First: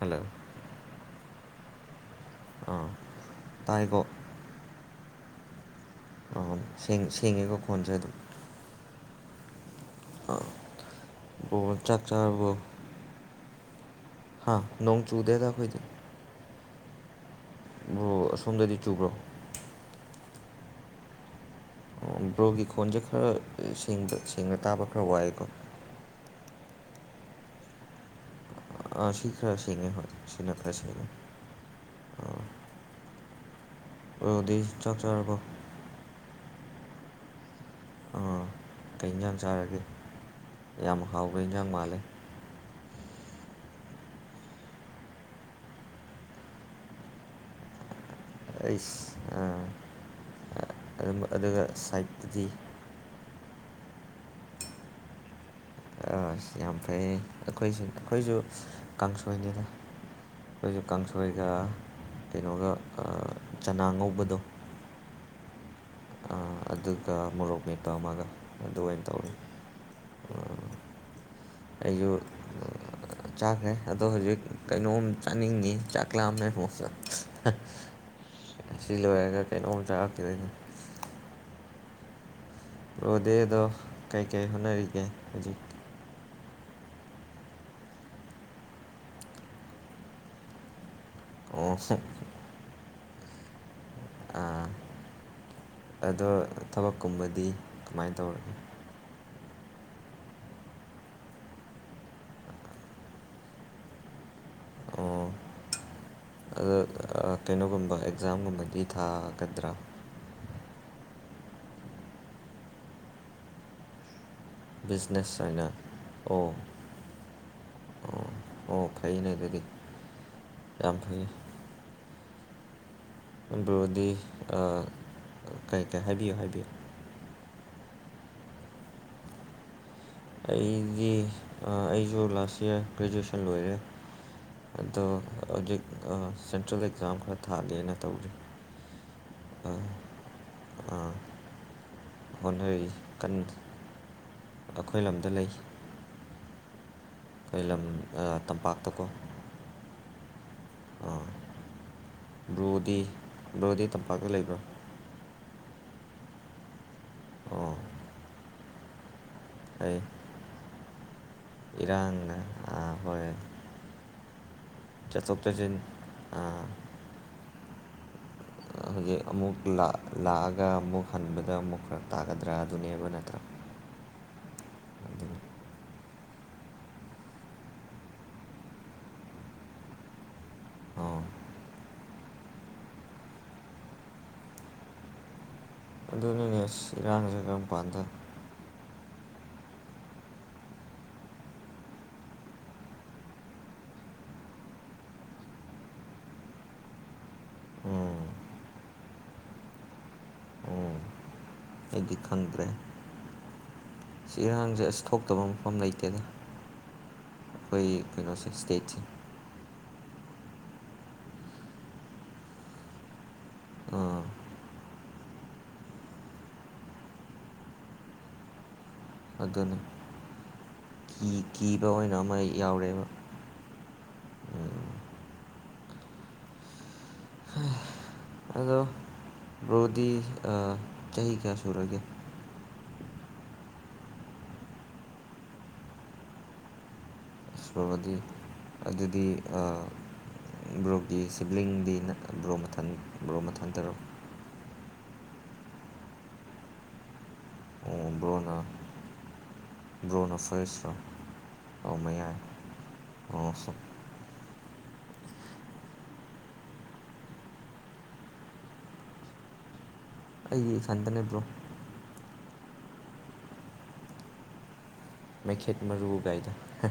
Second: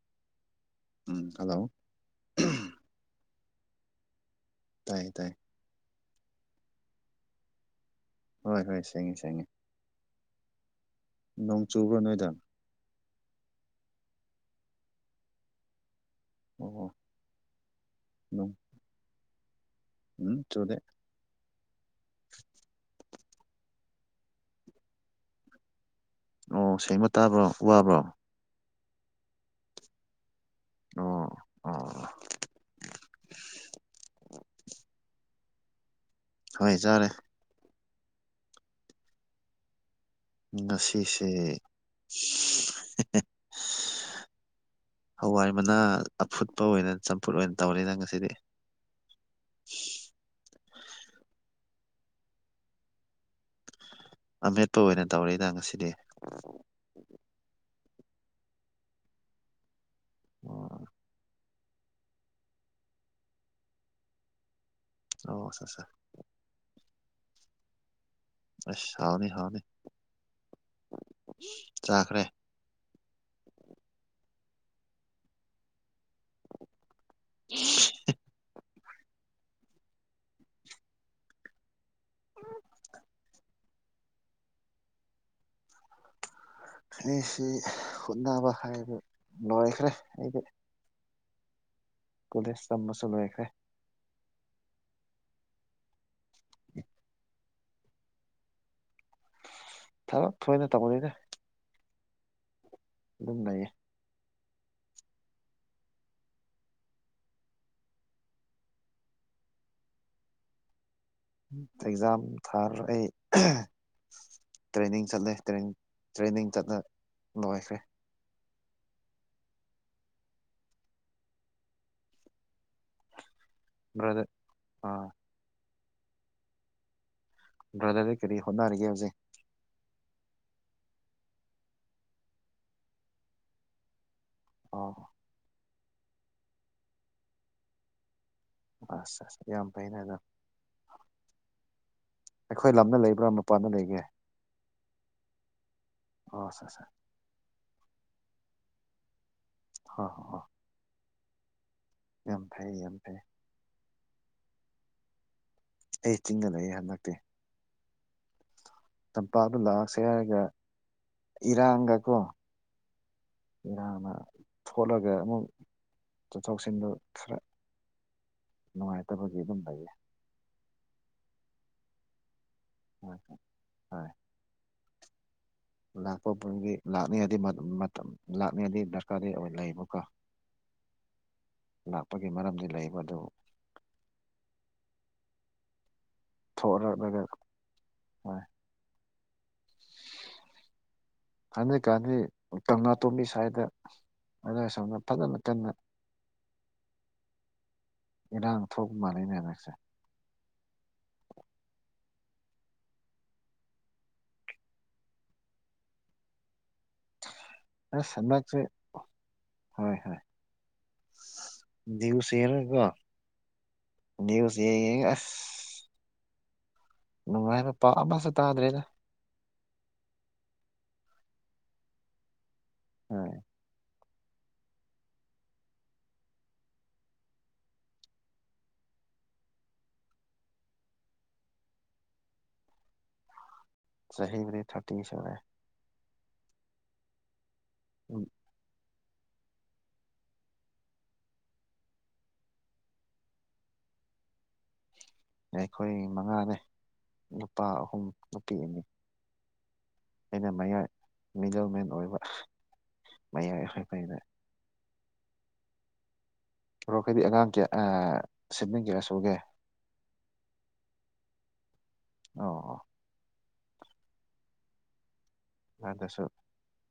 hello ꯎꯝ hello ꯑ ꯇꯥꯏꯀꯣ ꯇꯥꯏ ꯑ ꯁꯦꯡꯉꯦ ꯁꯦꯡꯉꯦꯀꯣ ꯈꯣꯟꯁꯦ ꯑꯗꯨꯝ ꯍꯣꯏ ꯍꯣꯏ ꯁꯦꯡꯉꯦ ꯁꯦꯡꯉꯦ ꯑ ꯍꯣ ꯅꯣꯡ ꯆꯨꯕ꯭ꯔꯣ ꯆꯥꯛ ꯅꯣꯏꯗ ꯆꯥꯔꯕꯣ ꯍꯥꯥ ꯅꯣꯡ ꯆꯨꯗꯦꯗ ꯈꯣꯏꯗꯤ ꯑꯣ ꯑꯣ ꯅꯣꯡ ꯑꯁꯣꯝꯗꯗꯤ ꯆꯨꯕ꯭ꯔꯣ ꯎꯝ ꯆꯨꯗꯦ ꯑꯣ ꯕ꯭ꯔꯣꯒꯤ ꯈꯣꯟꯁꯦ ꯈꯔ ꯁꯦꯡꯅ ꯇꯥꯕ ꯈꯔ ꯋꯥꯏꯑꯦꯀꯣ ꯑꯣ ꯁꯦꯡꯕ ꯇꯥꯕ꯭ꯔꯣ ꯋꯥꯕ꯭ꯔꯣ ꯑ ꯁꯤꯈꯔ ꯁꯦꯡꯉꯦ ꯍ ꯑꯣ ꯑꯣ ꯕ꯭ꯔꯣꯗꯤ ꯆꯥꯛ ꯆꯥꯔꯕꯣ ꯍꯣꯏ ꯆꯥꯔꯦ ꯑꯥ ꯀꯩ ꯏꯟꯁꯥꯡ ꯆꯥꯔꯒꯦ ꯌꯥꯝ ꯉꯁꯤꯁꯦ ꯍꯥꯎꯕ ꯏꯟꯖꯥꯡ ꯃꯥꯜꯂꯦ [unintelligible] ꯍꯋꯥꯏ ꯃꯅꯥ ꯑꯐꯨꯠꯄ ꯑꯣꯏꯅ ꯆꯝꯐꯨꯠ ꯑꯣꯏꯅ ꯇꯧꯔꯦꯅ ꯉꯁꯤꯗꯤ ꯑꯩ ꯑꯗꯨꯒ ꯁꯥꯏꯠꯇꯗꯤ ꯑ ꯃꯦꯠꯇ ꯑꯣꯏ ꯑꯣꯏꯅ ꯇꯧ ꯂꯩꯦꯗꯪꯁꯤꯦ ꯑ ꯌꯥꯝ ꯐꯩ ꯑꯩꯈꯣꯏꯁꯨ ꯑꯩꯈꯣꯏꯁꯨ ꯀꯥꯡꯁꯣꯏꯅꯤꯅ ꯑꯣ ꯑꯩꯈꯣꯏꯁꯨ ꯀꯥꯡꯁꯣꯏꯒ ꯀꯩꯅꯣꯒ ꯆꯅꯥ ꯉꯧꯕꯗꯣ ꯑꯣ ꯁꯦ ꯑꯗꯨꯒ ꯃꯣꯔꯣꯛ ꯃꯦꯠꯄ ꯑꯃꯒ ꯑꯁ ꯑꯗꯨꯃꯥꯏꯅ ꯍꯥꯎꯅꯤ ꯇꯧꯋ ꯍꯥꯎꯅꯤ ꯆꯥꯈ꯭ꯔꯦ ꯑꯩꯌꯁꯨ ꯆꯥꯛꯈ꯭ꯔꯦ ꯑꯗꯣ ꯍꯧꯖꯤꯛ ꯀꯩꯅꯣꯝ ꯆꯥꯅꯤꯡꯉꯤ ꯆꯥꯛꯂꯛꯑꯝꯃꯦ ꯃꯣꯁ ꯁꯤ ꯂꯣꯏꯔꯒ ꯀꯩꯅꯣꯝꯃꯨ ꯆꯔꯀꯗꯣꯏꯅꯤꯣ ꯑꯣꯗꯦ ꯑꯗꯣ ꯀꯩꯀꯩ ꯍꯣꯠꯅꯔꯤꯒꯦ ꯍꯧꯖꯤꯛ ꯑꯩꯁꯤ ꯍꯠꯅꯕ ꯍꯥꯏꯕ ꯂꯣꯏꯈ꯭ꯔꯦ ꯑꯩꯗꯤ ꯑ ꯁ ꯀꯂ ꯆꯝꯃꯁꯂꯨꯦꯈꯦ ꯑꯗꯣ ꯊꯕꯛꯀꯨꯝꯕꯗꯤ ꯀꯃꯥꯏꯅ ꯇꯧꯔꯒꯦ ꯊꯔꯣ ꯊꯣꯏꯅ ꯇꯧꯕꯅꯤꯅꯦ ꯑꯗꯨꯝ ꯂꯩꯌꯦ ꯑꯣ ꯑꯗꯣ ꯀꯩꯅꯣꯒꯨꯝꯕ ꯑꯦꯛꯖꯥꯝꯒꯨꯝꯕꯗꯤ ꯊꯥꯒꯗ꯭ꯔꯥ ꯑꯦꯛꯖꯥꯝ ꯊꯥꯔ ꯑꯩ ꯇ꯭ꯔꯦꯅꯤꯡ ꯆꯠꯂꯦ ꯕꯤꯖꯤꯅꯦꯁ ꯑꯣꯏꯅ ꯇ꯭ꯔꯦꯅꯤꯡ ꯑꯣ ꯆꯠꯂ ꯂꯣꯏꯈ꯭ꯔꯦ ꯑꯣ ꯑꯣ ꯐꯩꯅꯦ ꯑꯗꯨꯗꯤ ꯌꯥꯝ ꯐꯉ ꯑꯗꯨꯗꯤ ꯕ꯭ꯔꯗꯔ ꯑꯥ ꯀꯩꯀꯩ ꯍꯥꯏꯕꯤꯌꯨ ꯍꯥꯏꯕꯤꯌꯨ ꯭ꯔꯗꯔꯗ ꯀꯔꯤ ꯍꯗꯔꯒ ꯍꯧꯖꯦ ꯑꯩꯗꯤ ꯑꯩꯁꯨ ꯂꯥꯁ ꯏꯌꯥꯔ ꯒ꯭ꯔꯦꯖꯨꯑꯦꯁꯟ ꯂꯣꯏꯔꯦ ꯑꯣ ꯑꯗꯣ ꯍꯧꯖꯤꯛ ꯁꯦꯟꯇ꯭ꯔꯦꯜ ꯑꯦꯛꯖꯥꯝ ꯈꯔ ꯊꯥꯜꯂꯤꯅ ꯇꯧꯔꯤ ꯑꯁ ꯑꯁ ꯌꯥꯝ ꯐꯅꯦꯗ ꯑꯩꯈꯣꯏ ꯍꯣꯠꯅꯔꯤ ꯂꯝꯅ ꯂꯩꯕ꯭ꯔꯥ ꯀꯟꯅ ꯃꯄꯥꯟꯗ ꯂꯩꯒꯦ ꯑꯩꯈꯣꯏ ꯂꯝꯗ ꯂꯩ ꯄꯥꯁꯁꯔ ꯐꯂꯝ ꯇꯝꯄꯥꯛꯇꯀꯣ ꯍ ꯍ ꯌꯥꯝ ꯕ꯭ꯔꯣꯗꯤ ꯐꯩ ꯕ꯭ꯔꯣꯗꯤ ꯇꯝꯄꯥꯛꯇ ꯂꯩꯕ꯭ꯔꯥ ꯑꯩ ꯆꯤꯡꯗꯅ ꯑꯩ ꯍꯟꯗꯛꯇꯦ ꯑꯣ ꯆꯝꯄꯥꯛꯗꯨ ꯂꯥꯛꯑꯁꯦ ꯑꯩ ꯍꯥꯏꯔꯒ ꯏꯔꯒꯀꯣ ꯏꯔꯥꯡꯅ ꯍꯣꯏ ꯏꯔ ꯊꯣꯛꯣꯠꯂꯒ ꯆꯠꯊꯣꯛ ꯑꯃꯨꯛ ꯆꯠꯁꯤꯟ ꯆꯠꯊꯣꯛꯁꯤꯟꯗꯨ ꯈꯔ ꯍꯧꯖꯤꯛ ꯅꯨꯡꯉꯥꯏꯇꯕꯒꯤ ꯑꯃꯨꯛ ꯑꯗꯨꯝ ꯂꯩꯌꯦ ꯂꯥ ꯒ ꯑꯃꯨꯛ ꯍꯟꯕꯗ ꯑꯃꯨꯛ ꯈꯔ ꯇꯥꯒꯗ꯭ꯔꯥ ꯑꯗꯨꯅꯦꯕ ꯍꯣꯏ ꯅꯠꯇ꯭ꯔꯥ ꯑꯗꯨꯅꯤ ꯂꯥꯛꯄ ꯐꯪꯗꯤ ꯂꯥꯛꯅꯤꯉꯗꯤ ꯃ ꯃꯇꯝ ꯂꯥꯛꯅꯤꯉꯗꯤ ꯗꯔꯀꯥꯔꯗꯤ ꯑꯣꯏ ꯂꯩꯕꯀꯣ [inaudible] ꯂꯥꯛꯄꯒꯤ ꯃꯔꯝꯗꯤ ꯂꯩꯕ ꯑꯗꯨ ꯊꯣꯔꯛꯔꯒ ꯇꯥꯏꯕꯪꯄꯥꯟꯗ ꯍꯟꯗꯛ ꯀꯥꯟꯗꯤ ꯀꯪꯂ ꯇꯣꯝꯕꯤ ꯁꯥꯏꯗ ꯑꯗꯨꯏ ꯁꯣꯝꯅ ꯐꯖꯅ ꯀꯟꯅ [inaudible] ꯎꯝ ꯏꯔꯥꯡ ꯊꯣꯛ ꯃꯥꯂꯦꯅꯦ ꯉꯏꯁꯦ ꯎꯝ ꯑꯩꯗꯤ ꯈꯪꯗ꯭ꯔꯦ ꯁꯤ ꯏꯔꯥꯡꯖꯦ ꯑꯁ ꯊꯣꯛꯇꯕ ꯃꯐꯝ ꯂꯩꯇꯦꯗ ꯑꯈꯣꯏ ꯑꯁ ꯀꯩꯅꯣ ꯍꯟꯗꯛꯁꯦ ꯁꯇꯦꯠꯁꯦ ꯗꯌꯨꯁꯦꯔꯒꯀꯣ ꯑꯥ ꯅ꯭ꯌꯨꯁ ꯌꯦꯡ ꯌꯦꯉ ꯑꯁ ꯅꯨꯉꯥꯏꯔꯦ ꯄꯥ ꯑꯃꯁꯨ ꯇꯥꯗ꯭ꯔꯦꯗ ꯑꯗꯨꯅꯤ ꯀꯤ ꯀꯤꯕ ꯑꯣꯏꯅ ꯑꯃ ꯌꯥꯎꯔꯦꯕ ꯍꯣꯏ ꯎꯝ ꯑꯗꯣ ꯕ꯭ꯔꯣꯗꯤ ꯑꯥ ꯆꯍꯤ ꯀꯌꯥ ꯁꯨꯔꯒꯦ ꯆꯍꯤ ꯕꯨꯗꯤ ꯊꯔꯇꯤ ꯁꯨꯔꯦ ꯕꯔꯣꯗꯤ ꯑꯗꯨꯗꯤ ꯑꯥ ꯕ꯭ꯔꯣꯒꯤ ꯁꯤꯕ꯭ꯂꯤꯡꯗꯤ ꯅꯠ ꯑꯥ ꯕ꯭ꯔꯣ ꯃꯊꯟ ꯕ꯭ꯔꯣ ꯃꯊꯟ ꯇꯔꯣ ꯌꯈꯣꯏ ꯃꯉꯥꯅꯦ ꯅꯨꯄꯥ ꯑꯍꯨꯝ ꯑꯣ ꯅꯨꯄꯤ ꯕ꯭ꯔꯣꯅ ꯑꯅꯤ ꯕ꯭ꯔꯣꯅ ꯑꯩꯅ ꯃꯌꯥꯏ ꯐꯥꯔꯁꯔꯣ ꯃꯤꯗꯜꯃꯦꯟ ꯑꯧ ꯑꯣꯏꯕ ꯃꯌꯥꯏ ꯑꯍꯥ ꯑꯣ ꯃꯌꯥꯏ ꯑꯣꯏꯕ ꯑꯩꯅ ꯕꯔꯣꯈꯣꯏꯗꯤ ꯑꯉꯥꯡ ꯀꯌꯥ ꯑꯥ ꯁꯤꯕꯂꯤꯡ ꯀꯌꯥ ꯁꯨꯒꯦ ꯑꯩꯒꯤ ꯏꯊꯟꯗꯅꯦ ꯕ꯭ꯔꯣ ꯑꯣꯑꯣ ꯃꯩꯈꯦꯠ ꯃꯔꯨ ꯑꯗꯨꯁꯨ ꯒꯥꯏꯗꯣ ꯍꯥ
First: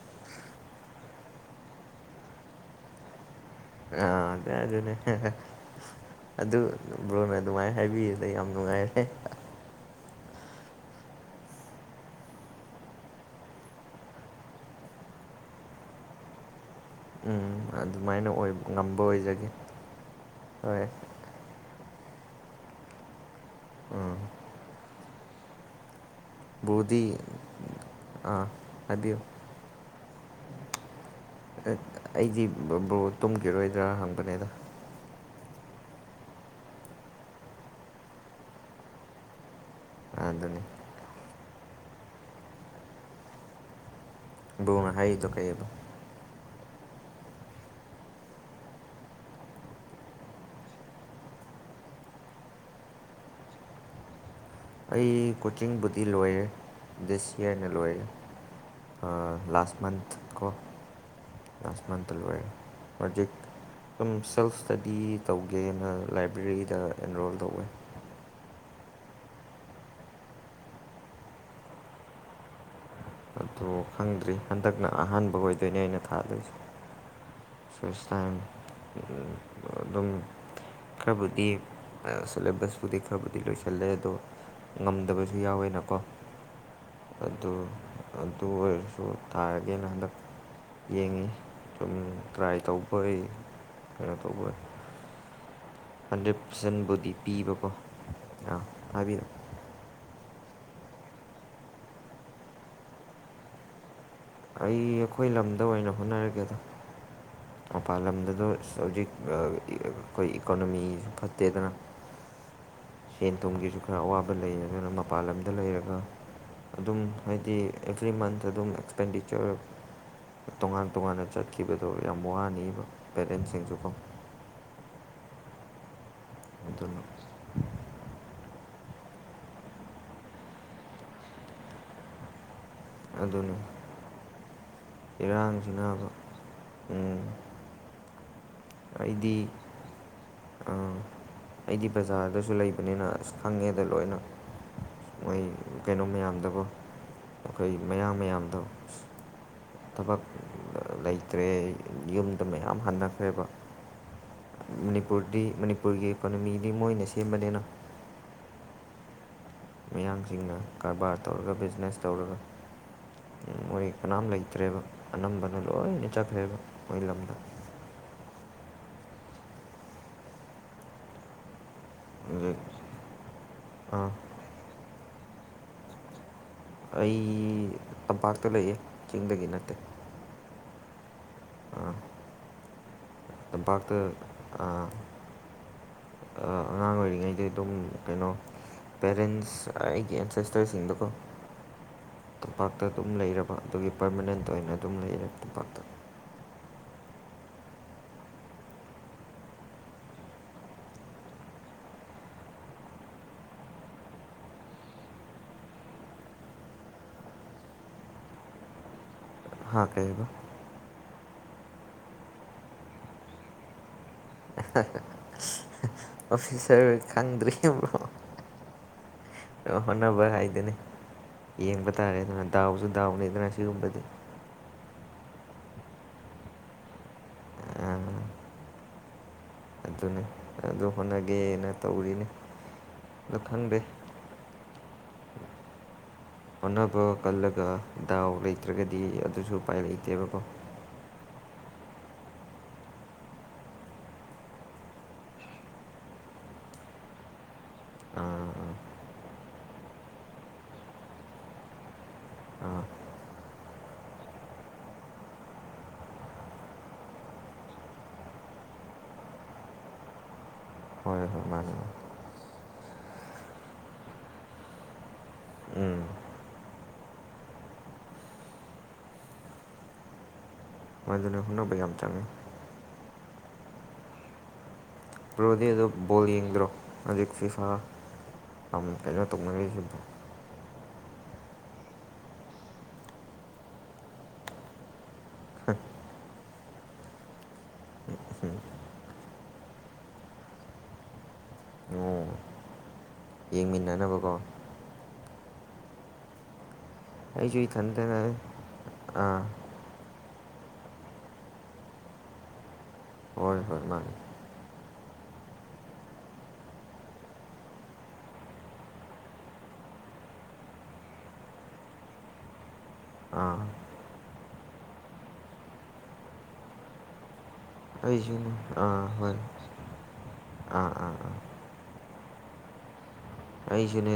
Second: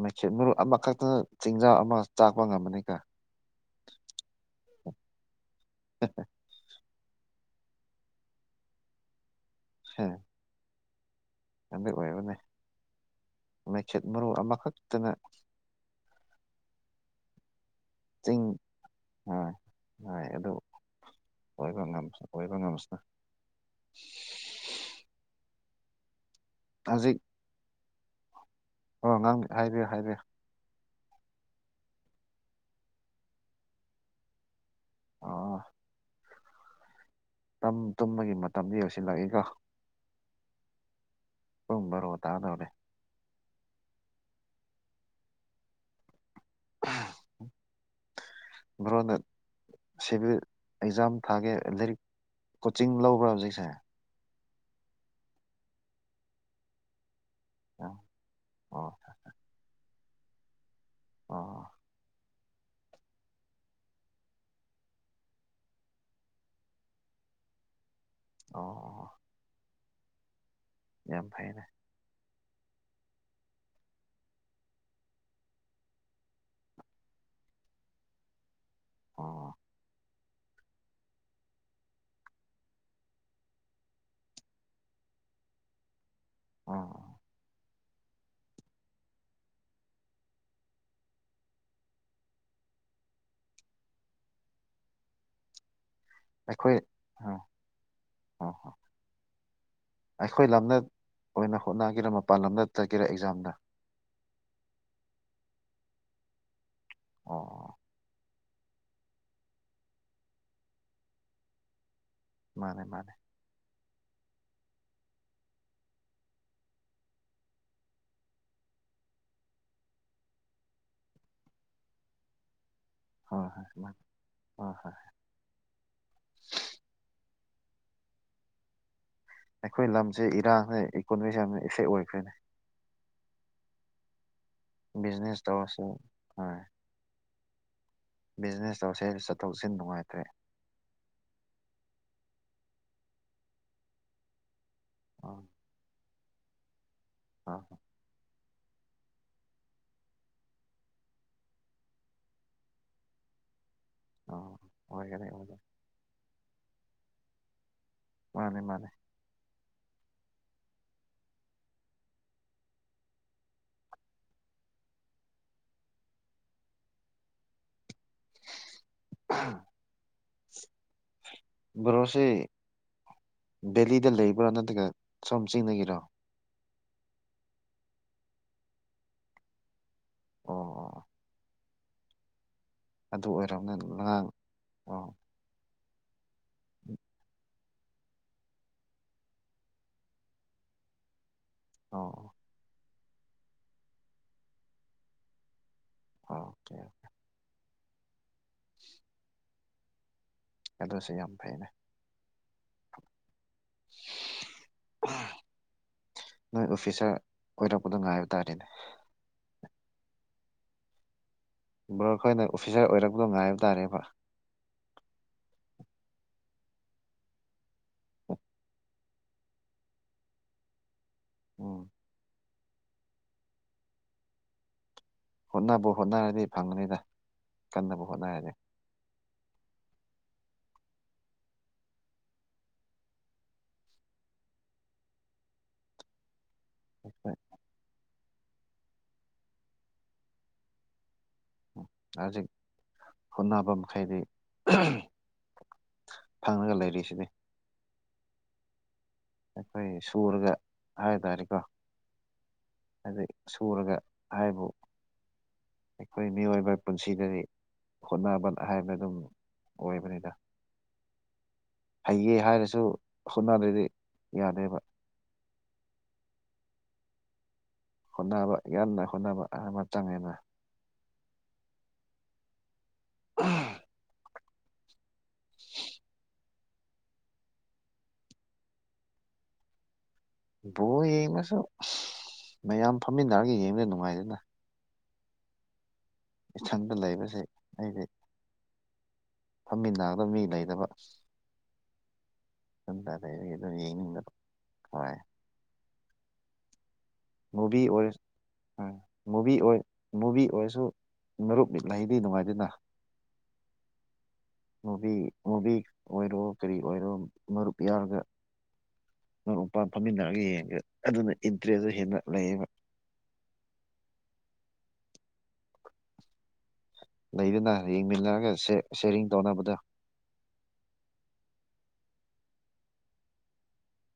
ꯃꯩꯈꯦꯠ ꯃꯔꯨ ꯑꯃꯈꯛꯇꯅ ꯆꯤꯡꯖꯥꯎ ꯑꯃ ꯆꯥꯛꯄ ꯉꯝꯃꯅꯤꯀ ꯑꯗꯦ ꯑꯗꯨꯅꯦ ꯍꯦ ꯍꯦ ꯑꯗꯨ ꯕꯔꯣꯅ ꯅꯨꯡꯉꯥꯏ ꯍꯥꯏꯕꯤꯔꯤꯗ ꯌꯥꯝ ꯅꯨꯡꯉꯥꯏꯔꯦ ꯍꯦ ꯍꯥ ꯍꯥ ꯍꯝ ꯑꯗꯨ ꯑꯣꯏꯕꯅꯦ ꯈꯦꯠ ꯃꯔꯨ ꯑꯃꯈꯛꯇꯅ ꯎꯝ ꯑꯗꯨꯃꯥꯏꯅ ꯆꯤꯡ ꯑꯣꯏ ꯉꯝꯕ ꯑꯣꯏꯖꯒꯦ ꯍꯣꯏ ꯍꯣꯏ ꯉꯝꯁ ꯑꯣꯏꯕ ꯉꯝꯁꯅꯨ ꯎꯝ ꯕ꯭ꯔꯣꯗꯤ ꯖꯤꯛ ꯑꯥ ꯑꯣ ꯍꯥꯏꯕꯤꯌꯨ ꯉꯥꯡ ꯍꯥꯏꯔꯦ ꯍꯥꯏꯔꯦ ꯑꯛ ꯑꯩꯗꯤ ꯕ ꯕꯔꯣ ꯇꯨꯝꯒꯤꯔꯣꯏꯗ꯭ꯔꯥ ꯍꯪꯕꯅꯦꯗ ꯑꯥ ꯎꯝ ꯇꯨꯝꯕꯒꯤ ꯃꯇꯝꯗꯤ ꯌꯧꯁꯤꯜꯂꯛꯏꯀꯣ ꯑꯗꯨꯅꯤ ꯕꯥꯔꯣ ꯇꯥꯗꯧꯔꯦ ꯕꯔꯣꯅ ꯍꯥꯏꯔꯤꯗꯣ ꯀꯩ ꯑꯕ ꯕ꯭ꯔꯣꯅ ꯁꯤꯚꯤꯜ ꯑꯦꯛꯖꯥꯝ ꯊꯥꯒꯦ ꯂꯥꯏꯔꯤꯛ ꯀꯣꯆꯤꯡ ꯂꯧꯕ꯭ꯔꯥ ꯍꯧꯖꯤꯛꯁꯦ ꯑꯩ ꯀꯣꯆꯤꯡꯕꯨꯗꯤ ꯂꯣꯏꯔꯦ ꯗꯤꯁ ꯄꯤꯔꯒ ꯑꯣ ꯂꯣꯏꯔꯦ ꯑꯣ ꯑꯥ ꯂꯥꯁ ꯃꯟꯊ ꯀꯣ ꯑꯣ ꯂꯥꯁ ꯃꯟꯇ ꯂꯣꯏꯔꯦ ꯍꯧꯖꯤꯛ ꯁꯨꯝ ꯁꯦꯜꯐ ꯏꯁꯇꯗꯤ ꯇꯧꯒꯦꯅ ꯂꯥꯏꯕ꯭ꯔꯦꯔꯤꯗ ꯑꯦꯟꯔꯣꯜ ꯇꯧꯋꯦ ꯑꯣ ꯌꯥꯝ ꯐꯩꯌꯅꯦ ꯕꯔꯣ ꯈꯪꯗ꯭ꯔꯤ ꯍꯟꯗꯛꯅ ꯑꯍꯥꯟꯕ ꯑꯣꯏꯗꯣꯏꯅꯦ ꯑꯩꯅ ꯊꯥꯗꯣꯏꯖꯦ ꯁꯨꯏꯁ ꯇꯥꯏꯝ ꯑꯣ ꯑꯥ ꯑꯗꯨꯝ ꯈꯔꯕꯨꯗꯤ ꯑꯥ ꯁꯤꯂꯦꯕꯁꯄꯨꯗꯤ ꯈꯔꯕꯨꯗꯤ ꯂꯣꯌꯁꯤꯜꯂꯦ ꯑꯗꯣ ꯉꯝꯗꯕꯁꯨ ꯌꯥꯎꯋꯦꯅꯀꯣ ꯑꯣ ꯑꯗꯨ ꯑꯗꯨ ꯑꯣꯏꯔꯁꯨ ꯊꯥꯔꯒꯦꯅ ꯍꯟꯗꯛ ꯌꯦꯡꯉꯤ ꯁꯨꯝ ꯇ꯭ꯔꯥꯏ ꯇꯧꯕꯩ ꯀꯩꯅꯣ ꯇꯧꯕꯩ ꯍꯟꯗ꯭ꯔꯦꯠ ꯑꯩꯈꯣꯏ ꯄꯥꯔꯁꯦꯟꯕꯨꯗꯤ ꯑ ꯑꯣ ꯄꯤꯕꯀꯣ ꯑꯥ ꯑꯣ ꯍꯥꯏꯕꯤꯌꯨꯑꯣ ꯑꯩꯈꯣꯏ ꯂꯝꯗ ꯑꯣꯏꯅ ꯍꯣꯠꯅꯒꯦꯔ ꯃꯄꯥꯟ ꯂꯝꯗ ꯆꯒꯦꯔꯥ ꯑꯦꯛꯖꯥꯝꯗ ꯑꯩ ꯑꯩꯈꯣꯏ ꯂꯝꯗ ꯑꯣꯏꯅ ꯍꯣꯠꯅꯔꯒꯦꯗ ꯑꯣ ꯃꯄꯥꯜ ꯂꯝꯗꯗ ꯍꯧꯖꯤꯛ ꯑꯩꯈꯣꯏ ꯏꯀꯣꯅꯣꯃꯤꯁꯨ ꯐꯠꯇꯦꯗꯅ ꯃꯥꯅꯦ ꯃꯥꯅꯦ ꯁꯦꯟ ꯊꯨꯝꯒꯤꯁꯨ ꯈꯔ ꯑꯋꯥꯕ ꯂꯩ ꯑꯗꯨꯅ ꯃꯄꯥꯟ ꯂꯝꯗ ꯂꯩꯔꯒ ꯑꯗꯨꯝ ꯍꯥꯏꯗꯤ ꯑꯦꯕ꯭ꯔꯤ ꯃꯟꯊ ꯑꯗꯨꯝ ꯑꯦꯛꯁꯄꯦꯟꯗꯤꯆꯔ ꯇꯣꯉꯥꯟ ꯇꯣꯉꯥꯟꯅ ꯆꯠꯈꯤꯕꯗꯣ ꯌꯥꯝ ꯋꯥꯅꯤꯕ ꯍꯣꯏ ꯍꯣꯏ ꯄꯦꯔꯦꯟꯁꯤꯡꯁꯨꯀꯣ ꯃꯥꯅꯦ ꯍꯣꯏ ꯍꯣꯏ ꯑꯗꯨꯅ ꯑꯩꯈꯣꯏ ꯂꯝꯁꯦ ꯏꯔꯥꯡꯁ ꯏꯀꯣꯅꯣꯃꯤꯁꯤꯦ ꯌꯥꯝꯅ ꯏꯐꯦꯛ ꯑꯣꯏ ꯑꯩꯈꯣꯏꯅꯦ ꯑꯗꯨꯅ ꯕꯤꯖꯤꯅꯦꯁ ꯇꯧꯔꯁꯨ ꯏꯔꯥꯡꯁꯤꯅꯕ ꯍꯣꯏ ꯎ ꯕꯤꯖꯤꯅꯦꯁ ꯇꯧꯁꯦ ꯑꯩꯗꯤ ꯆꯠꯊꯣꯛ ꯆꯠꯁꯤꯟ ꯅꯨꯡꯉꯥꯏꯇ꯭ꯔꯦ ꯑꯩꯗꯤ ꯕꯖꯥꯔ ꯗꯁꯨ ꯂꯩꯕꯅꯤꯅ ꯑꯁ ꯈꯪꯉꯦꯗ ꯂꯣꯏꯅ ꯃꯣꯏ ꯑꯥ ꯀꯩꯅꯣ ꯃꯌꯥꯝꯗꯕꯨ ꯑꯥ ꯑꯩꯈꯣꯏ ꯃꯌꯥꯝꯡ ꯃꯌꯥꯝꯗ ꯊꯕꯛ ꯂꯩꯇ꯭ꯔꯦ ꯌꯨꯝꯗ ꯃꯌꯥꯝ ꯍꯟꯅꯈ꯭ꯔꯦꯕ ꯑꯥ ꯑꯣꯏꯒꯅꯤ ꯃꯅꯤꯄꯨꯔꯗꯤ ꯑꯣꯏꯒꯅꯤ ꯃꯅꯤꯄꯨꯔꯒꯤ ꯏꯀꯣꯅꯣꯃꯤꯗꯤ ꯃꯣꯏꯅ ꯁꯦꯝꯕꯅꯤꯅ ꯃꯥꯅꯤꯦ ꯃꯥꯅꯤꯦ ꯃꯌꯥꯝꯁꯤꯡꯅ ꯀꯔꯕꯥꯔ ꯇꯧꯔꯒ ꯕꯤꯖꯤꯅꯦꯁ ꯇꯧꯔꯒ ꯃꯣꯏ ꯀꯅꯥꯝ ꯂꯩꯇ꯭ꯔꯦꯕ ꯑꯅꯝꯕꯅ ꯂꯣꯏꯅ ꯆꯠꯈ꯭ꯔꯦꯕ ꯃꯣꯏ ꯂꯝꯗ [unintelligible] [inaudible] ꯕꯣꯔꯣꯁꯤ ꯍꯧꯖꯤꯛ ꯕꯦꯂꯤꯗ ꯑꯥ ꯂꯩꯕ꯭ꯔꯥ ꯅꯠꯇ꯭ꯔꯒ ꯁꯣꯝ ꯆꯤꯡꯅꯒꯤꯔꯣ ꯑꯩ ꯇꯝꯄꯥꯛꯇ ꯂꯩꯌꯦ ꯆꯤꯡꯗꯒꯤ ꯅꯠꯇꯦ ꯑꯣ ꯑꯥ ꯑꯗꯨ ꯑꯣꯏꯔꯕꯝꯔꯕꯅꯦ ꯇꯝꯄꯥꯛꯇ ꯉꯉꯥꯡ ꯑꯣ ꯉꯥꯡ ꯀꯍꯤꯉꯩ ꯑꯗꯨꯝ ꯀꯩꯅꯣ ꯄꯦꯔꯦꯟꯁ ꯑꯩꯒꯤ ꯑꯦꯟꯁꯦꯁꯇꯔꯁꯤꯡꯗꯀꯣ ꯑꯣ ꯑꯣ ꯇꯝꯄꯥꯛꯇ ꯑꯗꯨꯝ ꯂꯩꯔꯕ ꯑꯗꯨꯒꯤ ꯄꯔꯃꯅꯦꯟꯠ ꯑꯣꯏꯅ ꯑꯗꯨꯝ ꯂꯩꯔꯦ ꯇꯝꯄꯥꯛꯇ ꯑꯣꯀꯦ ꯑꯣꯀꯦ ꯑꯗꯨꯁꯨ ꯌꯥꯝ ꯐꯩꯅꯦ [inaudible] ꯅꯣꯏ ꯑꯣꯐꯤꯁꯇ ꯑꯣꯏꯔꯛꯄꯗꯣ ꯉꯥꯏꯕ ꯇꯥꯔꯦꯅꯦ ꯍꯥ ꯀꯩꯕ ꯕ꯭ꯔꯣ ꯑꯩꯈꯣꯏꯅ ꯑꯣꯐꯤꯁꯥꯔ ꯑꯣꯏꯔꯛꯄꯗꯣ ꯉꯥꯏꯕ ꯇꯥꯔꯦꯕ ꯑꯣꯐꯤꯁꯔ ꯈꯪꯗꯔꯤ ꯑꯣ ꯅꯕꯔ ꯍꯥꯏꯗꯅꯤ ꯎꯝ ꯌꯦꯡꯕ ꯇꯥꯔꯦ ꯑꯗꯨꯅ ꯗꯥꯎꯕꯁꯨ ꯗꯥꯎꯅꯤꯗꯅ ꯁꯤꯒꯨꯝꯕꯗꯤ ꯍꯣꯠꯅꯕ ꯍꯣꯠꯅꯔꯗꯤ ꯐꯪꯒꯅꯤꯗ ꯀꯟꯅꯕꯕꯨ ꯍꯣꯠꯅꯔꯅꯤ ꯑꯗꯨꯅꯤ ꯑꯗꯨ ꯍꯣꯠꯅꯒꯦꯅ ꯇꯧꯔꯤꯅꯦ ꯑꯗꯨ ꯈꯟꯗꯦ ꯍꯣꯠꯅꯕ ꯀꯜꯂꯒ ꯗꯥꯎ ꯂꯩꯇ꯭ꯔꯒꯗꯤ ꯑꯗꯨꯁꯨ ꯎꯄꯥꯏ ꯂꯩꯇꯦꯕꯀꯣ ꯍꯧꯖꯤꯛ ꯍꯣꯠꯅꯕ ꯃꯈꯩꯗꯤ ꯐꯪꯉꯒ ꯂꯩꯔꯤꯁꯤꯗꯤ ꯑꯥ ꯑꯥ ꯑꯩꯈꯣꯏ ꯁꯨꯔꯒ ꯍꯥꯏ ꯇꯥꯔꯦꯀꯣ ꯑꯥ ꯑꯗꯨ ꯁꯨꯔꯒ ꯍꯥꯏꯕꯨ ꯑꯩꯈꯣꯏ ꯃꯤꯑꯣꯏꯕ ꯄꯨꯟꯁꯤꯗꯗꯤ ꯍꯣꯠꯅꯕ ꯍꯥꯏꯕꯅ ꯑꯗꯨꯝ ꯑꯣꯏꯕꯅꯤꯗ ꯍꯣꯏ ꯍꯣꯏ ꯃꯥꯅꯤ ꯃꯥꯅꯤ ꯍꯩꯌꯦꯦ ꯍꯥꯏꯔꯁꯨ ꯍꯣꯠꯅꯗ꯭ꯔꯗꯤ ꯌꯥꯗꯦꯕ ꯎꯝ ꯍꯣꯠꯅꯕ ꯌꯥꯝꯟꯅ ꯍꯣꯠꯅꯕ ꯑꯃꯇꯪꯅ ꯃꯣꯏꯗꯨꯅ ꯍꯣꯅꯅꯕ ꯌꯥꯝ ꯆꯪꯉꯦ ꯑ ꯔꯣꯗꯤ ꯑꯗꯨ ꯕꯣꯜ ꯌꯦꯡꯗ꯭ꯔꯣ ꯍꯧꯖꯤꯛꯁꯤ ꯁꯥ ꯑꯃ ꯀꯩꯅꯣ ꯇꯨꯡꯅꯒꯗꯣ ꯕꯣ ꯌꯦꯡꯉꯁꯨ ꯃꯌꯥꯝ ꯐꯝꯃꯤꯟꯅꯔꯒ ꯌꯦꯡꯕꯗ ꯅꯨꯡꯉꯥꯏꯗꯅ ꯏꯊꯪꯗ ꯂꯩꯕꯁꯦ ꯑꯩꯗꯤ ꯐꯝꯃꯤꯟꯅꯒꯗꯕ ꯃꯤ ꯂꯩꯅꯕ ꯑꯣ ꯗꯔꯦꯅ ꯌꯦ ꯌꯦꯡꯃꯤꯟꯅꯅꯕꯀꯣ ꯍꯦ ꯑꯩꯁꯨ ꯃꯨꯚꯤ ꯑꯣꯏ ꯏꯊꯟꯇꯅ ꯑꯥ ꯃꯨꯚꯤ ꯑꯣꯏ ꯃꯨꯚꯤ ꯑꯣꯏꯔꯁꯨ ꯃꯔꯨꯞ ꯃꯤꯠ ꯂꯩꯗꯤ ꯅꯨꯡꯉꯥꯏꯗꯅ ꯑꯣꯏ ꯃꯥꯅꯤ ꯃꯕꯤ ꯃꯕꯤ ꯑꯣꯏꯔꯣ ꯀꯔꯤ ꯑꯣꯏꯔꯣ ꯃꯔꯨꯄꯤ ꯃꯔꯨꯞ ꯃꯄꯥꯡ ꯐꯝꯃꯤꯟꯅꯔꯒ ꯌꯦꯡꯉꯒ ꯑꯗꯨꯅ ꯏꯟꯇꯔꯦꯁꯇ ꯍꯦꯟꯅ ꯂꯩ꯭ꯂꯕ ꯑꯥ ꯂꯩꯗꯨꯅ ꯑꯩꯁꯨꯅꯦ ꯌꯦꯡꯃꯤꯟꯅꯔꯒ ꯑꯥ ꯁꯦꯔꯤꯡ ꯍꯣꯏ ꯇꯧꯅꯕꯗ ꯑꯥ ꯑꯥ ꯑꯥ ꯑꯩꯁꯨꯅꯦ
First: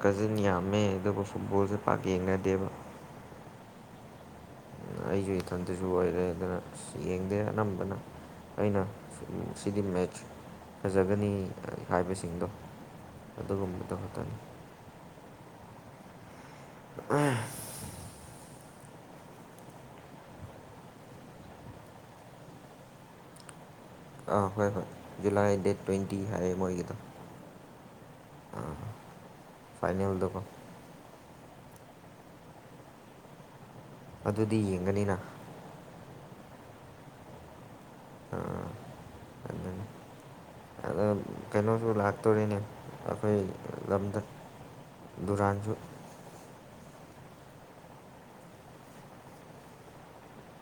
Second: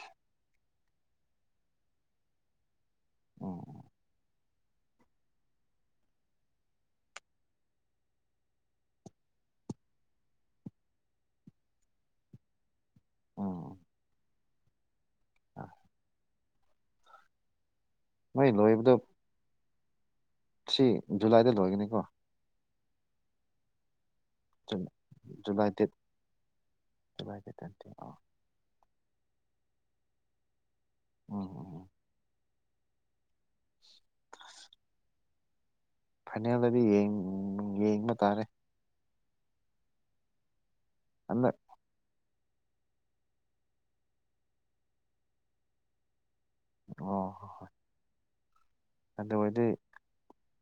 ꯀꯖꯤꯟ ꯌꯥꯝꯃꯦ ꯑꯗꯨꯕꯨ ꯐꯨꯠꯕꯣꯜꯁꯦ ꯄꯥꯛ ꯌꯦꯡꯅꯗꯦꯕ ꯎꯝ ꯑꯩꯁꯨ ꯏꯊꯟꯇꯁꯨ ꯑꯣꯏꯔꯦ ꯑꯗꯨꯅ ꯌꯦꯡꯗꯦ ꯑꯅꯝꯕꯅ ꯑꯩꯅ ꯁꯤꯗꯤ ꯃꯦꯠꯆ ꯐꯖꯒꯅꯤ ꯍꯥꯏꯕꯁꯤꯡꯗꯣ ꯑꯗꯨꯗꯒꯨꯝꯕꯤꯗ ꯇꯅꯤ ꯑ ꯑ ꯃꯣꯏ ꯂꯣꯏꯕꯗ ꯁꯤ ꯖꯨꯂꯥꯏꯗ ꯂꯣꯏꯒꯅꯤꯀꯣ ꯑꯥ ꯍꯣꯏ ꯍꯣꯏ ꯖꯨꯂꯥꯏ ꯗꯦꯠ ꯇ꯭ꯋꯦꯟꯇꯤ ꯍꯥꯏꯌꯦ ꯃꯣꯏꯒꯤꯗꯣ ꯖꯨꯂꯥꯏ ꯗꯦꯠ ꯇ꯭ꯋꯦꯟꯇꯤ ꯑꯣ ꯐꯥꯏꯅꯦ ꯍꯜꯗꯀꯣ ꯎꯝ ꯑꯗꯨꯗꯤ ꯌꯦꯡꯒꯅꯤꯅ ꯐꯥꯏꯅꯦꯜꯗꯗꯤ ꯌꯦꯡꯕ ꯇꯥꯔꯦ ꯍꯟꯗꯛ ꯀꯩꯅꯣ ꯁ ꯂꯥꯛ ꯆꯠꯇꯣꯔꯤꯅꯦ ꯑꯩꯈꯣꯏ ꯂꯝꯗ ꯗꯨꯔꯥꯟꯁꯨ ꯑꯣ ꯍ ꯍ ꯑꯗꯨ ꯑꯣꯏꯗꯤ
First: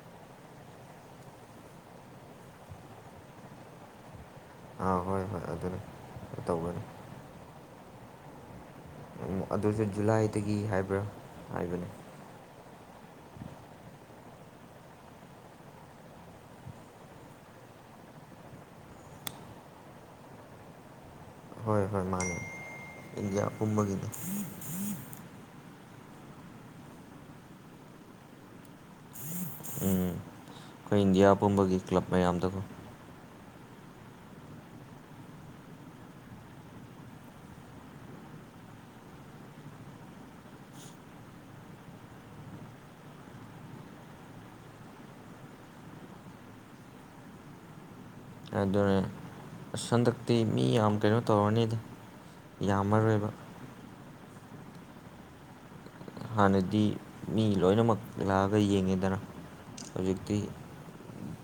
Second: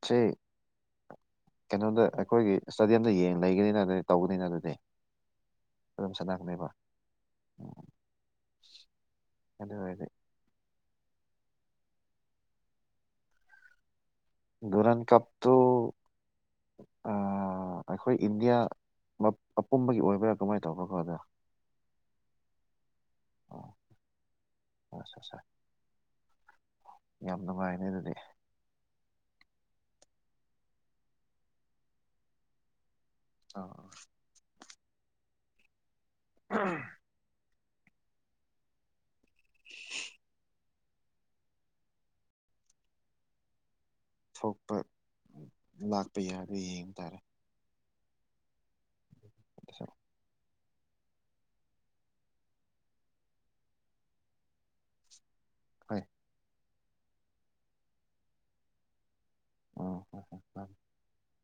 ꯁꯤ ꯀꯩꯅꯣꯗ ꯑꯩꯈꯣꯏꯒꯤ ꯏꯁꯇꯗꯤꯌꯝꯗ ꯌꯦꯡ ꯂꯩꯒꯅꯤꯅ ꯑꯗꯨꯗꯤ ꯇꯧꯕꯅꯤꯅ ꯑꯗꯨꯗꯤ ꯑꯥ ꯍꯣꯏ ꯍꯣꯏ ꯑꯗꯨꯅꯤ ꯑꯗꯨꯝ ꯆꯅꯥꯅꯦꯕ ꯇꯧꯕꯅꯤ ꯑꯗꯨ ꯑꯗꯨꯁꯨ ꯑꯣꯏꯔꯗꯤ ꯖꯨꯂꯥꯏꯗꯒꯤ ꯍꯥꯏꯕ꯭ꯔꯥ ꯍꯥꯏꯕꯅꯤ ꯒꯨꯔꯟ ꯀꯞ ꯇ [inaudible] ꯑꯩꯈꯣꯏ ꯏꯟꯗꯤꯌꯥ ꯑꯄꯨꯝꯕꯒꯤ ꯑꯣꯏꯕ꯭ꯔꯥ ꯀꯃꯥꯏꯅ ꯇꯧꯕ꯭ꯔꯥꯀꯣ ꯑꯗ ꯍꯣꯏ ꯍꯣꯏ ꯃꯥꯅꯦ ꯏꯟꯗꯤꯌꯥ ꯄꯨꯝꯕꯒꯤꯅꯦ ꯑ ꯑ ꯌꯥꯝ ꯅꯨꯡꯉꯥꯏꯅꯦ ꯑꯗꯨꯗꯤ ꯎꯝ ꯑꯩꯈꯣꯏ ꯏꯟꯗꯤꯌꯥ ꯄꯨꯝꯕꯒꯤ ꯀ꯭ꯂꯕ ꯃꯌꯥꯝꯗꯀꯣ ꯑ ꯑꯥ ꯊꯣꯛꯄ ꯂꯥꯛꯄ ꯌꯥꯕ ꯌꯦꯡꯕ ꯇꯥꯔꯦ ꯑꯗꯨꯅ ꯑꯗꯨꯁꯨ ꯁꯟꯗꯛꯇꯛꯇꯤ ꯃꯤ ꯌꯥꯝ ꯀꯩꯅꯣ ꯇꯧꯔꯅꯤꯗꯤ ꯌꯥꯝꯃꯔꯣꯏꯕ ꯍꯣꯏ ꯍꯥꯟꯅꯗꯤ ꯃꯤ ꯂꯣꯏꯅꯃꯛ ꯂꯥꯛꯑꯒ ꯌꯦꯡꯉꯦꯗꯅ ꯎꯝ ꯍꯣꯏ ꯄꯖꯨꯛꯇꯤ ꯍꯣꯏ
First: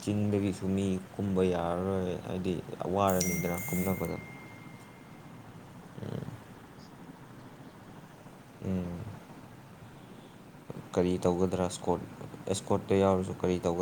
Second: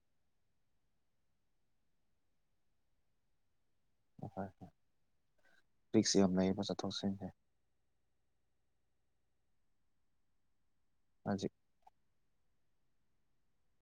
ꯆꯤꯟꯗꯒꯤꯁꯨ ꯃꯤ ꯀꯨꯝꯕ ꯌꯥꯔꯔꯣꯏ ꯍꯥꯏꯗꯤ ꯋꯥꯔꯅꯤꯗꯅ ꯀꯨꯝꯅꯕꯗ ꯍꯣꯏ ꯔꯤꯛꯁ ꯌ ꯂꯩꯕ ꯆꯠꯊꯣꯛ ꯆꯠꯁꯤꯟꯁꯦ ꯀꯔꯤ ꯍꯧꯖꯤꯛ ꯇꯧꯒꯗ꯭ꯔꯥ ꯁꯀꯣꯔꯠ ꯑꯦꯁꯀꯣꯔꯠꯇ ꯌꯥꯎꯔꯁꯨ ꯀꯔꯤ ꯇꯧꯒꯗ